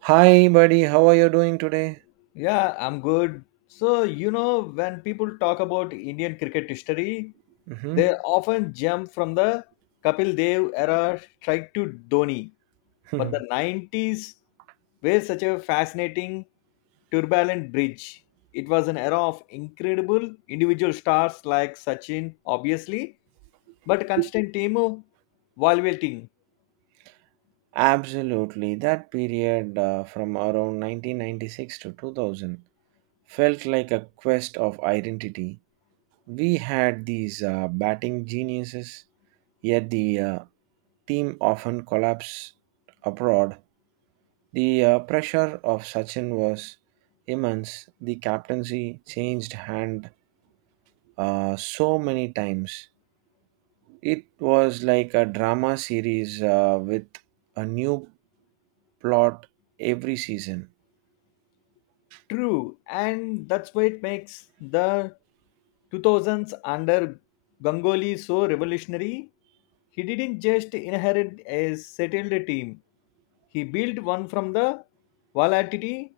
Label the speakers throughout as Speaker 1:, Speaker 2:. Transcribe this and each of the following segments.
Speaker 1: Hi, buddy. How are you doing today?
Speaker 2: Yeah, I'm good. So, when people talk about Indian cricket history, they
Speaker 1: Hmm.
Speaker 2: often jump from the Kapil Dev era strike to Dhoni. But the 90s were such a fascinating, turbulent bridge. It was an era of incredible individual stars like Sachin, obviously, but constant team evaluating.
Speaker 1: Absolutely. That period from around 1996 to 2000 felt like a quest of identity. We had these batting geniuses, yet the team often collapsed abroad. The pressure of Sachin was immense. The captaincy changed hand so many times. It was like a drama series with a new plot every season.
Speaker 2: True, and that's why it makes the 2000s under Ganguly so revolutionary. He didn't just inherit a settled team, he built one from the volatility.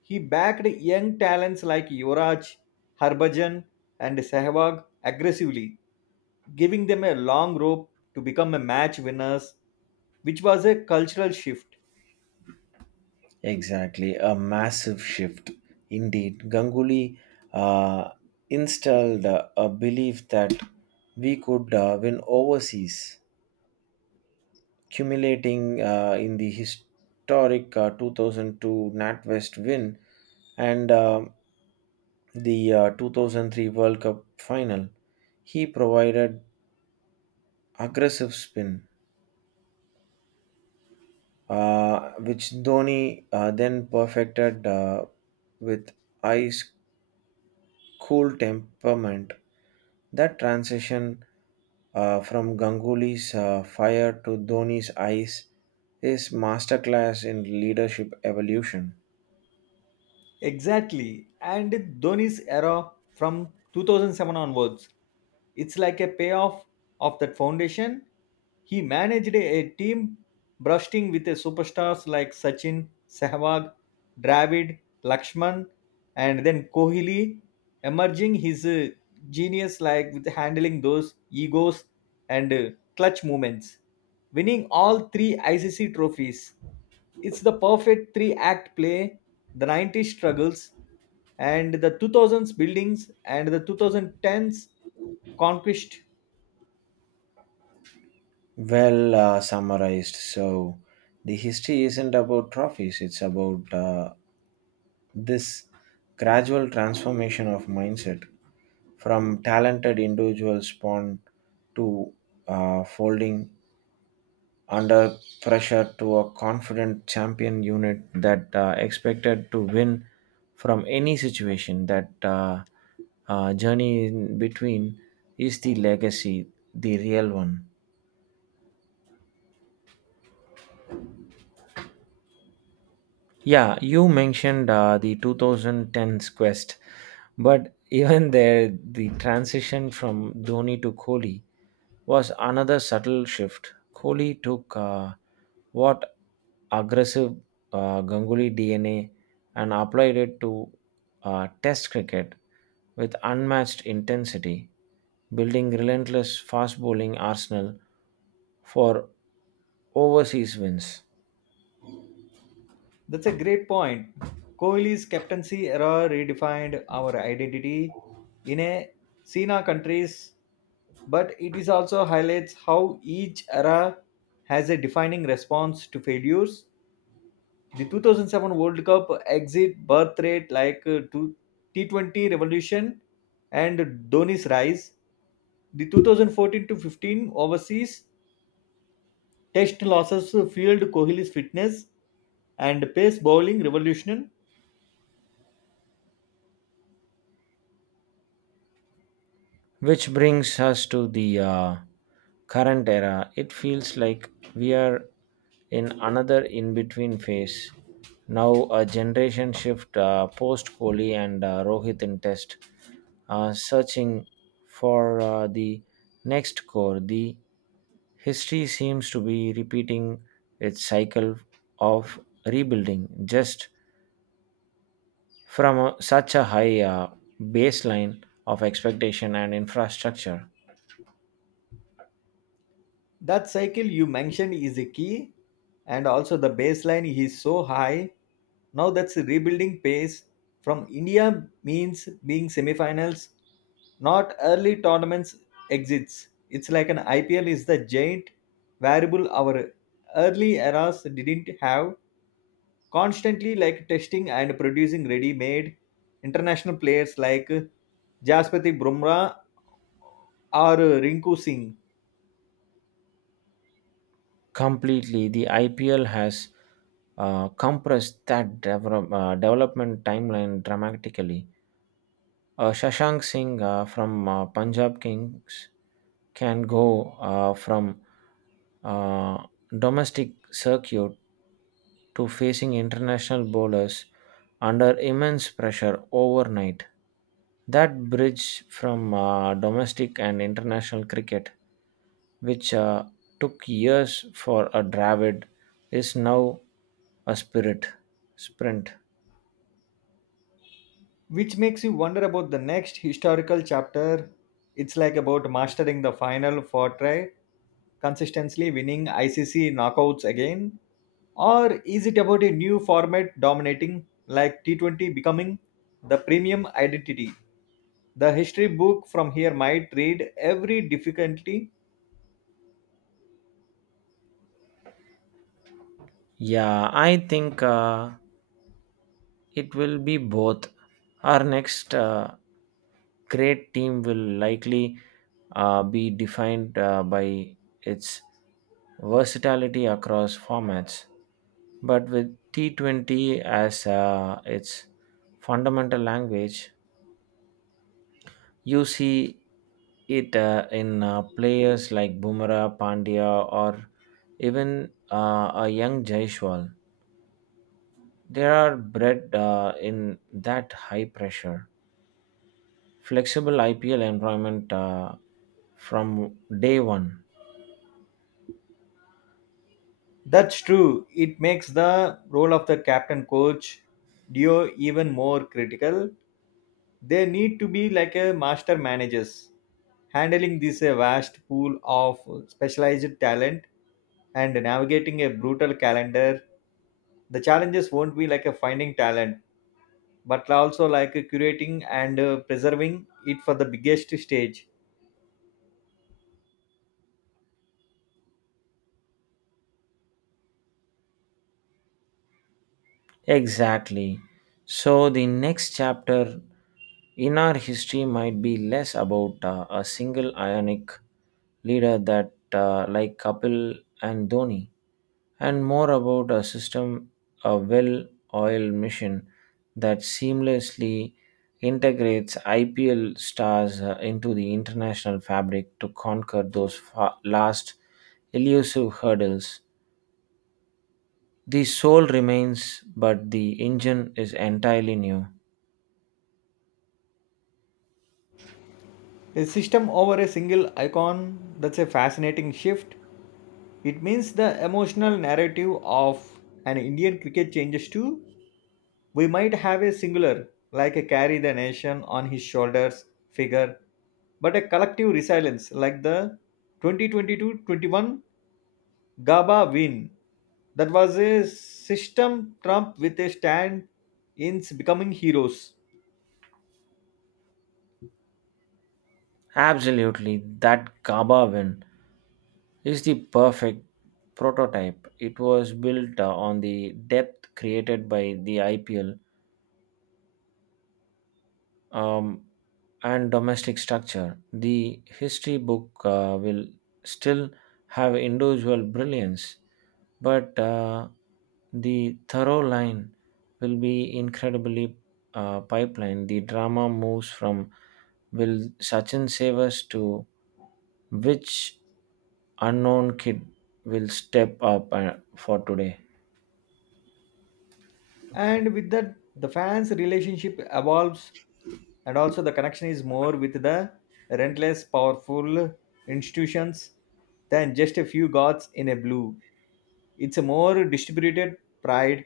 Speaker 2: He backed young talents like Yuvraj, Harbhajan, and Sehwag aggressively, giving them a long rope to become a match winners, which was a cultural shift.
Speaker 1: Exactly, a massive shift. Indeed, Ganguly uh, installed a belief that we could win overseas, accumulating in the historic 2002 NatWest win and the 2003 World Cup final. He provided aggressive spin, which Dhoni then perfected with ice cool temperament. That transition from Ganguly's fire to Dhoni's ice is masterclass in leadership evolution.
Speaker 2: Exactly. And Dhoni's era from 2007 onwards, it's like a payoff of that foundation. He managed a team bursting with a superstars like Sachin, Sehwag, Dravid, Lakshman, and then Kohli, emerging his genius like with handling those egos and clutch moments winning all three ICC trophies. It's the perfect three act play, the 90s struggles and the 2000s buildings and the 2010s conquest.
Speaker 1: Well summarized. So the history isn't about trophies; it's about this gradual transformation of mindset from talented individual spawn to folding under pressure to a confident champion unit that expected to win from any situation. That journey in between is the legacy, the real one. Yeah, you mentioned the 2010s quest, but even there, the transition from Dhoni to Kohli was another subtle shift. Kohli took what aggressive Ganguly DNA and applied it to Test cricket with unmatched intensity, building relentless fast bowling arsenal for overseas wins.
Speaker 2: That's a great point. Kohli's captaincy era redefined our identity in a Sina countries, but it is also highlights how each era has a defining response to failures. The 2007 World Cup exit birth rate like to T20 revolution and Dhoni's rise. The 2014 to 15 overseas test losses fueled Kohli's fitness and pace bowling revolution.
Speaker 1: Which brings us to the current era. It feels like we are in another in between phase. Now, a generation shift post Kohli and Rohit in test, searching for the next core. The history seems to be repeating its cycle of rebuilding just from a, such a high baseline of expectation and infrastructure.
Speaker 2: That cycle you mentioned is a key, and also the baseline is so high. Now that's a rebuilding pace from India means being semifinals, not early tournaments exits. It's like an IPL is the giant variable our early eras didn't have. Constantly like testing and producing ready-made international players like Jaspati Brumrah or Rinku Singh.
Speaker 1: Completely, the IPL has compressed that develop, development timeline dramatically. Shashank Singh from Punjab Kings can go from uh, domestic circuit to facing international bowlers under immense pressure overnight. That bridge from domestic and international cricket, which took years for a Dravid, is now a spirit sprint.
Speaker 2: Which makes you wonder about the next historical chapter. It's like about mastering the final fortray, consistently winning ICC knockouts again, or is it about a new format dominating like T20 becoming the premium identity? The history book from here might read every difficulty.
Speaker 1: Yeah, I think it will be both. Our next great team will likely be defined by its versatility across formats, but with T20 as its fundamental language, you see it in players like Bumrah, Pandya, or even a young Jaishwal. They are bred in that high pressure, flexible IPL employment from day one.
Speaker 2: That's true. It makes the role of the captain coach duo even more critical. They need to be like a master managers, handling this vast pool of specialized talent and navigating a brutal calendar. The challenges won't be like a finding talent, but also like a curating and preserving it for the biggest stage.
Speaker 1: Exactly. So the next chapter in our history might be less about a single ionic leader that like Kapil and Dhoni, and more about a system, a well oiled machine that seamlessly integrates IPL stars into the international fabric to conquer those last elusive hurdles. The soul remains, but the engine is entirely new.
Speaker 2: A system over a single icon, that's a fascinating shift. It means the emotional narrative of an Indian cricket changes too. We might have a singular, like a carry the nation on his shoulders figure, but a collective resilience like the 2022-21 GABA win. That was a system Trump with a stand in becoming heroes.
Speaker 1: Absolutely, that Gaba win is the perfect prototype. It was built on the depth created by the IPL um, and domestic structure. The history book will still have individual brilliance, but the thorough line will be incredibly pipeline. The drama moves from will Sachin save us to which unknown kid will step up for today.
Speaker 2: And with that, the fans' relationship evolves, and also the connection is more with the relentless, powerful institutions than just a few gods in a blue. It's a more distributed pride.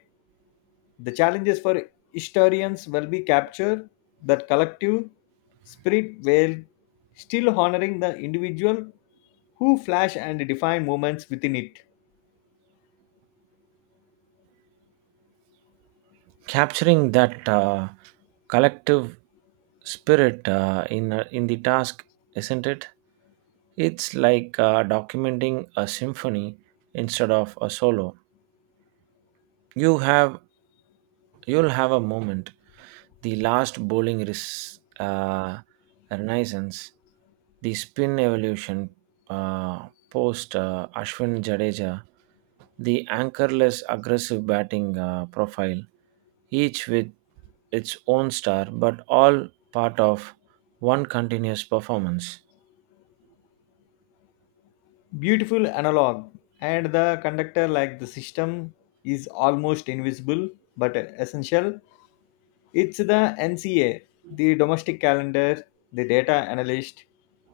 Speaker 2: The challenges for historians will be capture that collective spirit while still honoring the individual who flash and define moments within it.
Speaker 1: Capturing that collective spirit in in the task, isn't it? It's like documenting a symphony instead of a solo. You have You'll have a moment. The last bowling renaissance, the spin evolution post Ashwin Jadeja, the anchorless aggressive batting profile, each with its own star, but all part of one continuous performance.
Speaker 2: Beautiful analog, and the conductor like the system is almost invisible but essential. It's the NCA, the domestic calendar, the data analyst,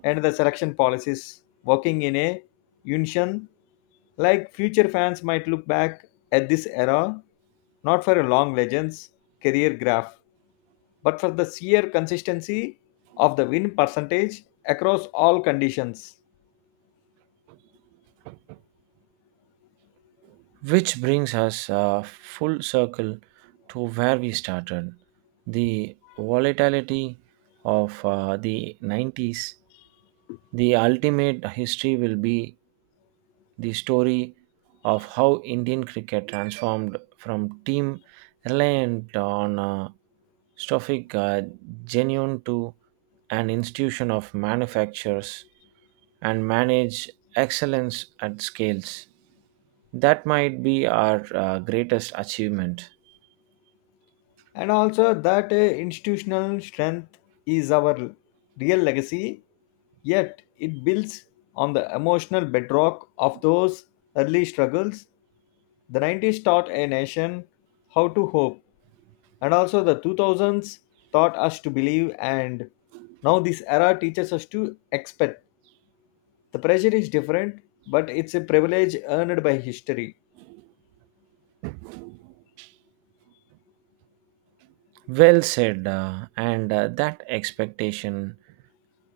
Speaker 2: and the selection policies working in a union. Like future fans might look back at this era not for a long legends career graph, but for the sheer consistency of the win percentage across all conditions.
Speaker 1: Which brings us full circle to where we started the volatility of the 90s. The ultimate history will be the story of how Indian cricket transformed from team reliant on Stoffic genuine to an institution of manufacturers and manage excellence at scales. That might be our greatest achievement.
Speaker 2: And also that institutional strength is our real legacy, yet it builds on the emotional bedrock of those early struggles. The 90s taught a nation how to hope, and also the 2000s taught us to believe, and now this era teaches us to expect. The pressure is different, but it's a privilege earned by history.
Speaker 1: Well said, and that expectation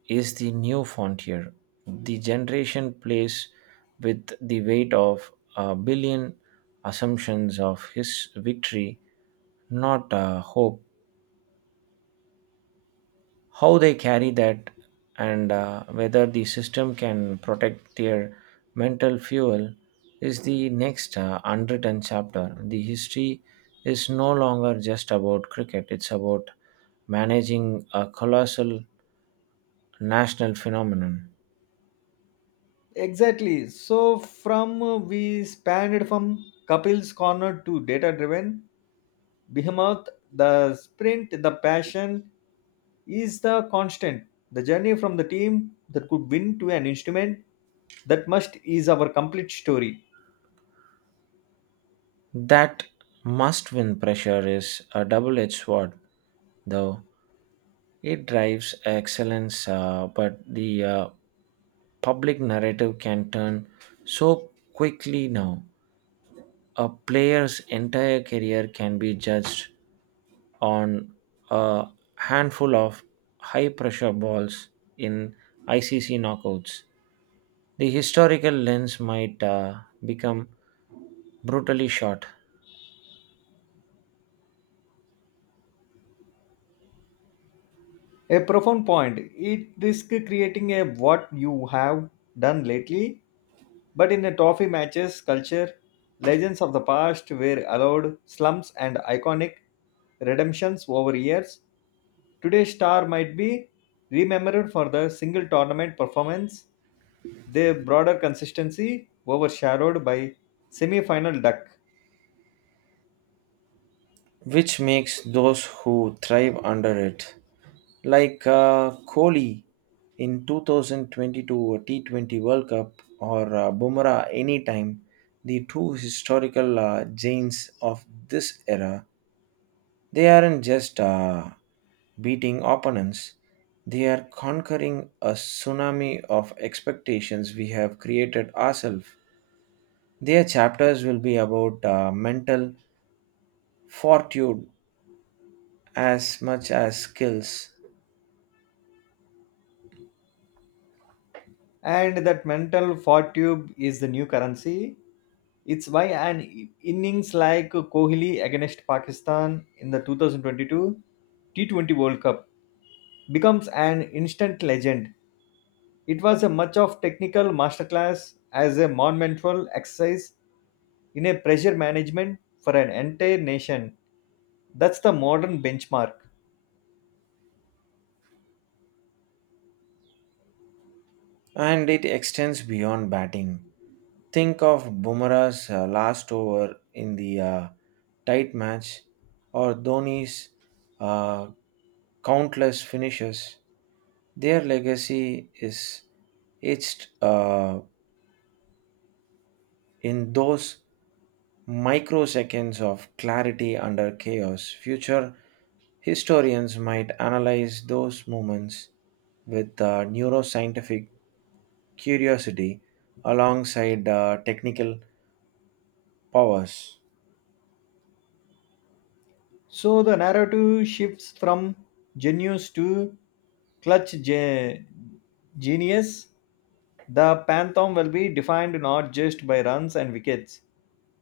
Speaker 1: is the new frontier. The generation plays with the weight of a billion assumptions of his victory, not hope how they carry that and whether the system can protect their mental fuel is the next unwritten chapter. The history is no longer just about cricket, it's about managing a colossal national phenomenon.
Speaker 2: Exactly. So from we spanned from Kapil's corner to data driven behemoth, the sprint, the passion is the constant. The journey from the team that could win to an instrument that must is our complete story.
Speaker 1: That must win pressure is a double edged sword, though. It drives excellence, but the public narrative can turn so quickly now. A player's entire career can be judged on a handful of high pressure balls in ICC knockouts. The historical lens might become brutally short.
Speaker 2: A profound point. It risk creating a what you have done lately, but in a trophy matches culture, legends of the past were allowed slumps and iconic redemptions over years. Today's star might be remembered for the single tournament performance, their broader consistency overshadowed by semi-final duck.
Speaker 1: Which makes those who thrive under it, like Kohli in 2022 T20 World Cup or Bumrah anytime, the two historical giants of this era, they aren't just beating opponents, they are conquering a tsunami of expectations we have created ourselves. Their chapters will be about mental fortitude as much as skills,
Speaker 2: And that mental fortitude is the new currency. It's why an innings like Kohli against Pakistan in the 2022 T20 World Cup becomes an instant legend. It was a much of technical masterclass as a monumental exercise in a pressure management for an entire nation. That's the modern benchmark.
Speaker 1: and it extends beyond batting. Think of Bumrah's last over in the tight match, or Dhoni's uh, countless finishes. Their legacy is etched in those microseconds of clarity under chaos. Future historians might analyze those moments with neuroscientific curiosity alongside technical powers.
Speaker 2: So the narrative shifts from genius to clutch ge- genius. The pantheon will be defined not just by runs and wickets,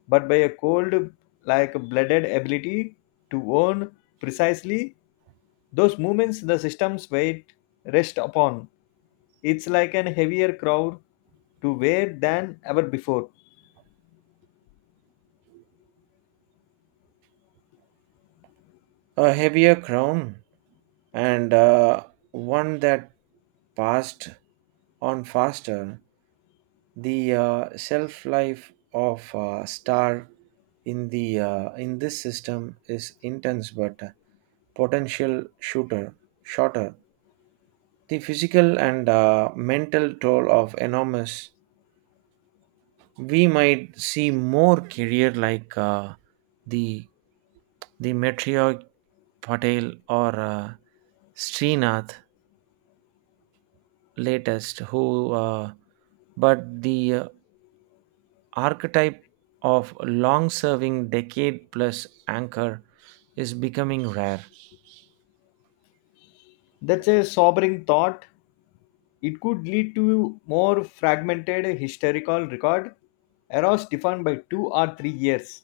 Speaker 2: but by a cold, like blooded ability to own precisely those movements the system's weight rests upon. It's like an heavier crowd to wear than ever before.
Speaker 1: A heavier crown and one that passed on faster. The shelf life of star in the in this system is intense but potential shooter shorter. The physical and mental toll of enormous we might see more career like the the Metriog Patel or Srinath latest who, but the archetype of long serving decade plus anchor is becoming rare.
Speaker 2: That's a sobering thought. It could lead to more fragmented historical record, eras defined by 2 or 3 years,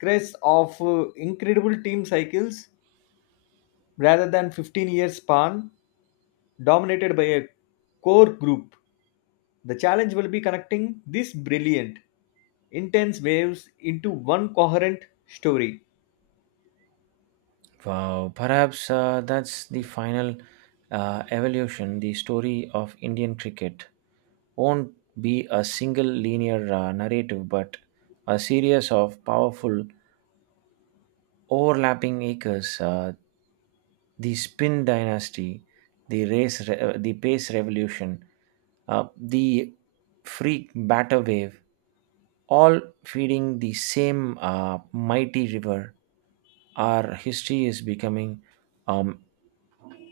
Speaker 2: crests of incredible team cycles rather than 15 year span dominated by a core group. The challenge will be connecting these brilliant, intense waves into one coherent story.
Speaker 1: Wow, perhaps that's the final evolution. The story of Indian cricket won't be a single linear narrative, but a series of powerful overlapping acres, the Spin Dynasty, the Pace Revolution, the Freak Batter Wave, all feeding the same mighty river. Our history is becoming um,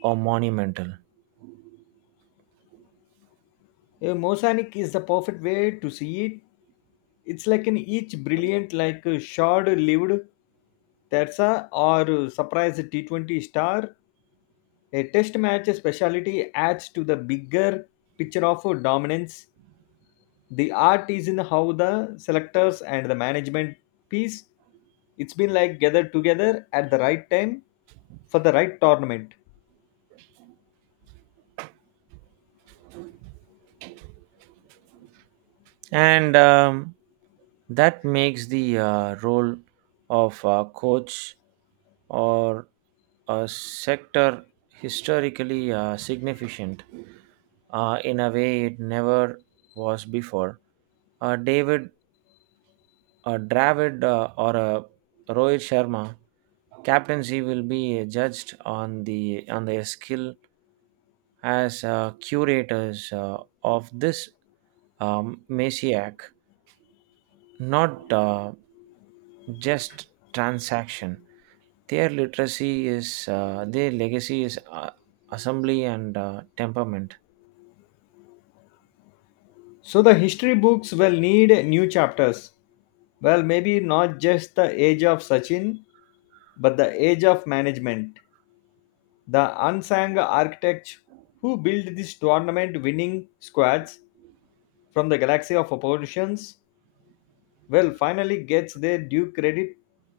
Speaker 1: a monumental.
Speaker 2: A mosaic is the perfect way to see it. It's like an each brilliant, like a short-lived Terza or surprise T20 star. A test match speciality adds to the bigger picture of dominance. The art is in how the selectors and the management piece. It's been like gathered together at the right time for the right tournament.
Speaker 1: And that makes the role of a coach or a sector historically significant in a way it never was before. Uh, David, Dravid, or Rohit Sharma captaincy will be judged on the on their skill as curators of this messiah, not just transaction. Their literacy is uh, their legacy is assembly and temperament.
Speaker 2: So the history books will need new chapters. Well, maybe not just the age of Sachin, but the age of management. The unsung architect who built this tournament winning squads from the galaxy of oppositions, well, finally gets their due credit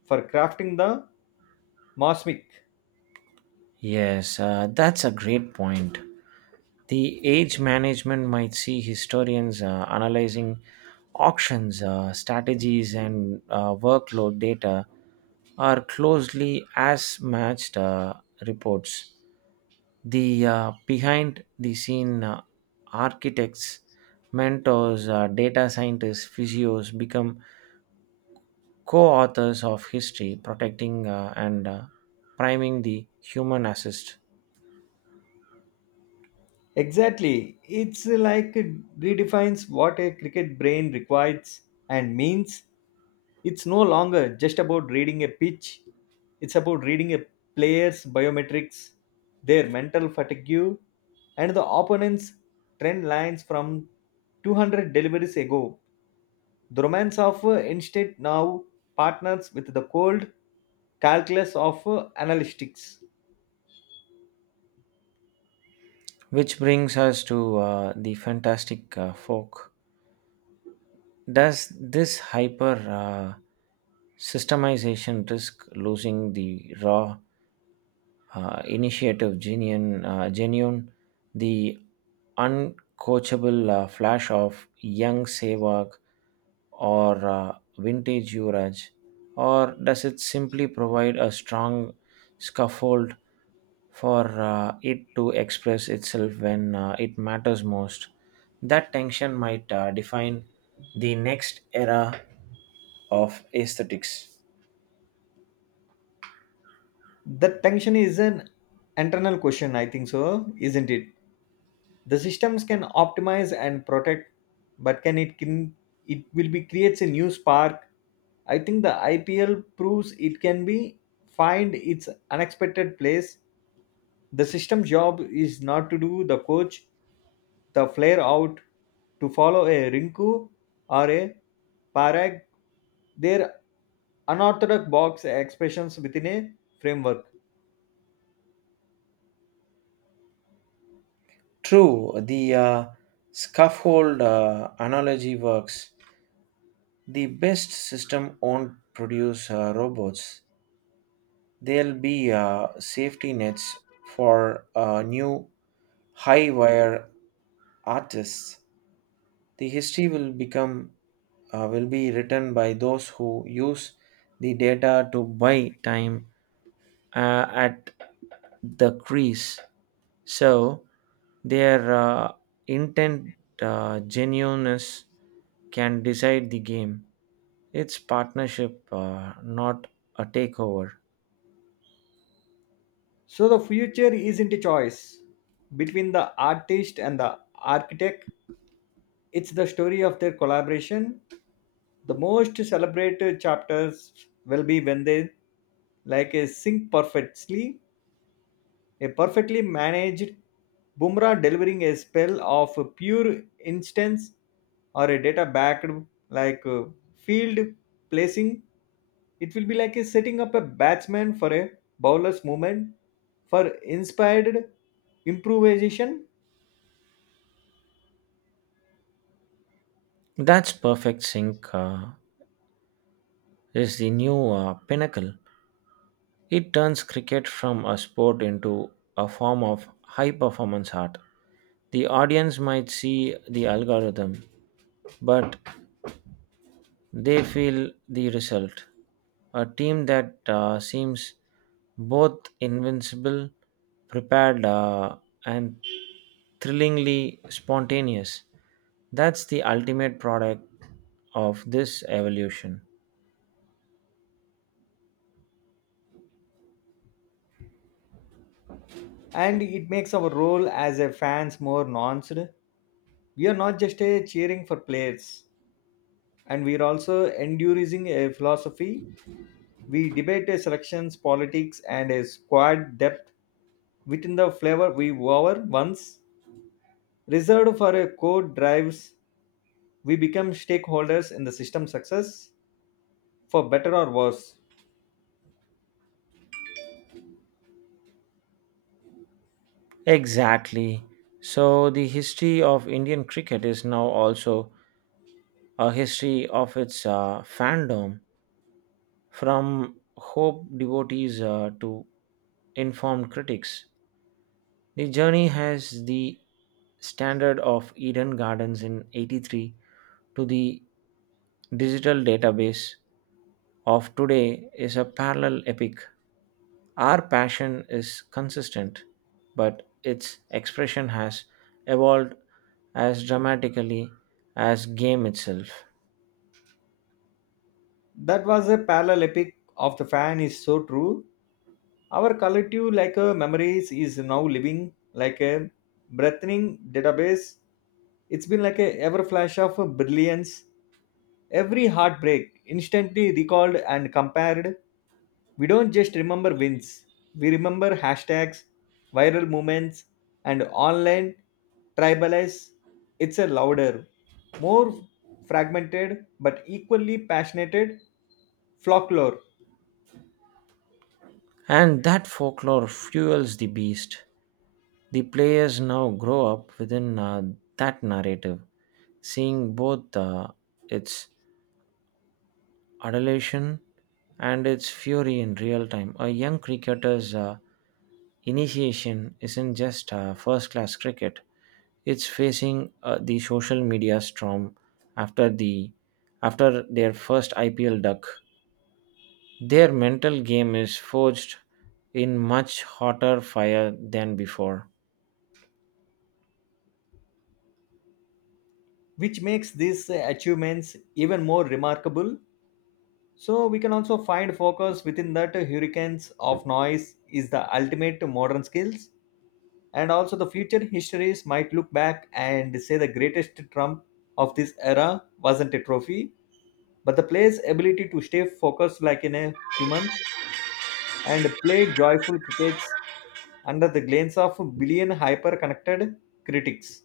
Speaker 2: for crafting the Mosmic.
Speaker 1: Yes that's a great point. The age management might see historians analyzing auctions strategies and workload data are closely as matched reports. The behind the scene architects, mentors, data scientists, physios become co authors of history, protecting and priming the human assist.
Speaker 2: Exactly. It's like it redefines what a cricket brain requires and means. It's no longer just about reading a pitch, it's about reading a player's biometrics, their mental fatigue, and the opponent's trend lines from 200 deliveries ago. The romance of instinct now partners with the cold calculus of analytics.
Speaker 1: Which brings us to the fantastic folk. Does this hyper systemization risk losing the raw initiative, genuine, the uncoachable flash of young Sehwag or vintage Yuvraj, or does it simply provide a strong scaffold for it to express itself when it matters most? That tension might define the next era of aesthetics.
Speaker 2: The tension is an internal question, I think so, isn't it? The systems can optimize and protect, but can it will be creates a new spark. I think the IPL proves it can be find its unexpected place. The system job is not to do the coach the flare out to follow a Rinku or a Parag, their unorthodox box expressions within a framework.
Speaker 1: True, the scaffold analogy works. The best system won't produce robots. There'll be safety nets for new high wire artists. The history will become will be written by those who use the data to buy time at the crease. So their intent, genuineness can decide the game. It's partnership, not a takeover.
Speaker 2: So the future isn't a choice between the artist and the architect. It's the story of their collaboration. The most celebrated chapters will be when they like a sync perfectly, a perfectly managed Bumrah delivering a spell of pure instance or a data backed like field placing. It will be like a setting up a batsman for a bowler's movement for inspired improvisation.
Speaker 1: That's perfect sync is the new pinnacle. It turns cricket from a sport into a form of high performance art. The audience might see the algorithm, but they feel the result. A team that seems both invincible, prepared, and thrillingly spontaneous. That's the ultimate product of this evolution.
Speaker 2: And it makes our role as a fans more nuanced. We are not just a cheering for players, and we are also enduring a philosophy. We debate a selections politics and a squad depth within the flavor we were once reserved for a core drives. We become stakeholders in the system success, for better or worse.
Speaker 1: Exactly. So, the history of Indian cricket is now also a history of its fandom, from hope devotees to informed critics. The journey has the standard of Eden Gardens in 83 to the digital database of today is a parallel epic. Our passion is consistent, but its expression has evolved as dramatically as game itself.
Speaker 2: That was a parallel epic of the fan is so true. Our collective like memories is now living like a breathing database. It's been like a ever flash of brilliance. Every heartbreak instantly recalled and compared. We don't just remember wins. We remember hashtags, viral moments, and online tribalize. It's a louder, more fragmented but equally passionate folklore.
Speaker 1: And that folklore fuels the beast. The players now grow up within that narrative, seeing both its adulation and its fury in real time. A young cricketer's initiation isn't just first class cricket, it's facing the social media storm after, the, after their first IPL duck. Their mental game is forged in much hotter fire than before.
Speaker 2: Which makes these achievements even more remarkable. So we can also find focus within that hurricanes of noise is the ultimate modern skills. And also the future histories might look back and say the greatest trump of this era wasn't a trophy, but the player's ability to stay focused like in a humans and play joyful crickets under the glance of billion hyper connected critics.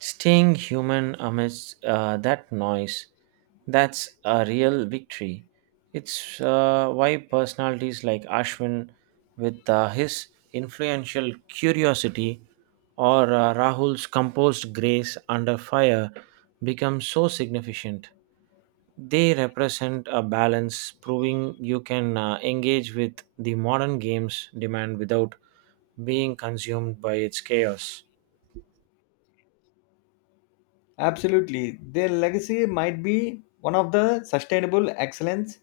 Speaker 1: Staying human amidst that noise, that's a real victory. It's why personalities like Ashwin, with his influential curiosity, or Rahul's composed grace under fire, become so significant. They represent a balance, proving you can engage with the modern game's demand without being consumed by its chaos.
Speaker 2: Absolutely. Their legacy might be one of the sustainable excellence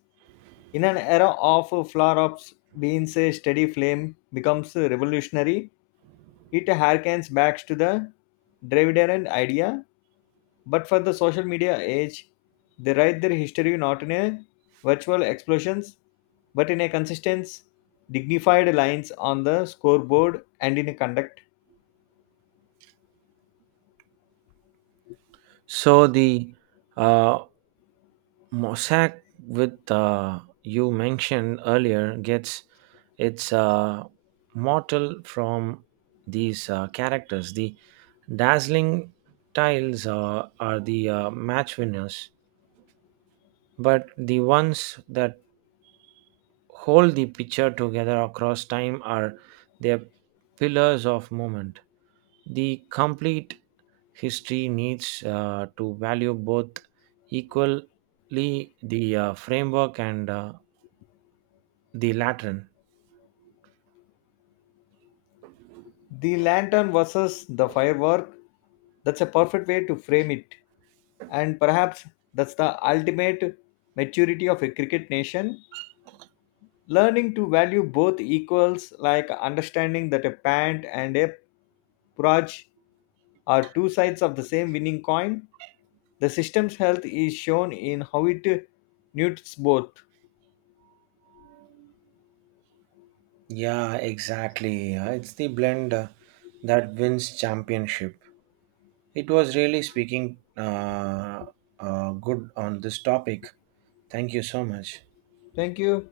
Speaker 2: in an era of flare-ups beans a steady flame becomes revolutionary. It harkens back to the Dravidian idea, but for the social media age, they write their history not in a virtual explosions, but in a consistent, dignified lines on the scoreboard and in a conduct.
Speaker 1: So the uh, mosaic with you mentioned earlier gets its mortal from these characters, the dazzling tiles are the match winners, but the ones that hold the picture together across time are their pillars of moment. The complete history needs to value both equally, the framework and the Latin.
Speaker 2: The lantern versus the firework, that's a perfect way to frame it. And perhaps that's the ultimate maturity of a cricket nation. Learning to value both equals, like understanding that a pant and a praj are two sides of the same winning coin. The system's health is shown in how it newts both.
Speaker 1: Yeah, exactly. It's the blend that wins championship. It was really speaking good on this topic. Thank you so much.
Speaker 2: Thank you.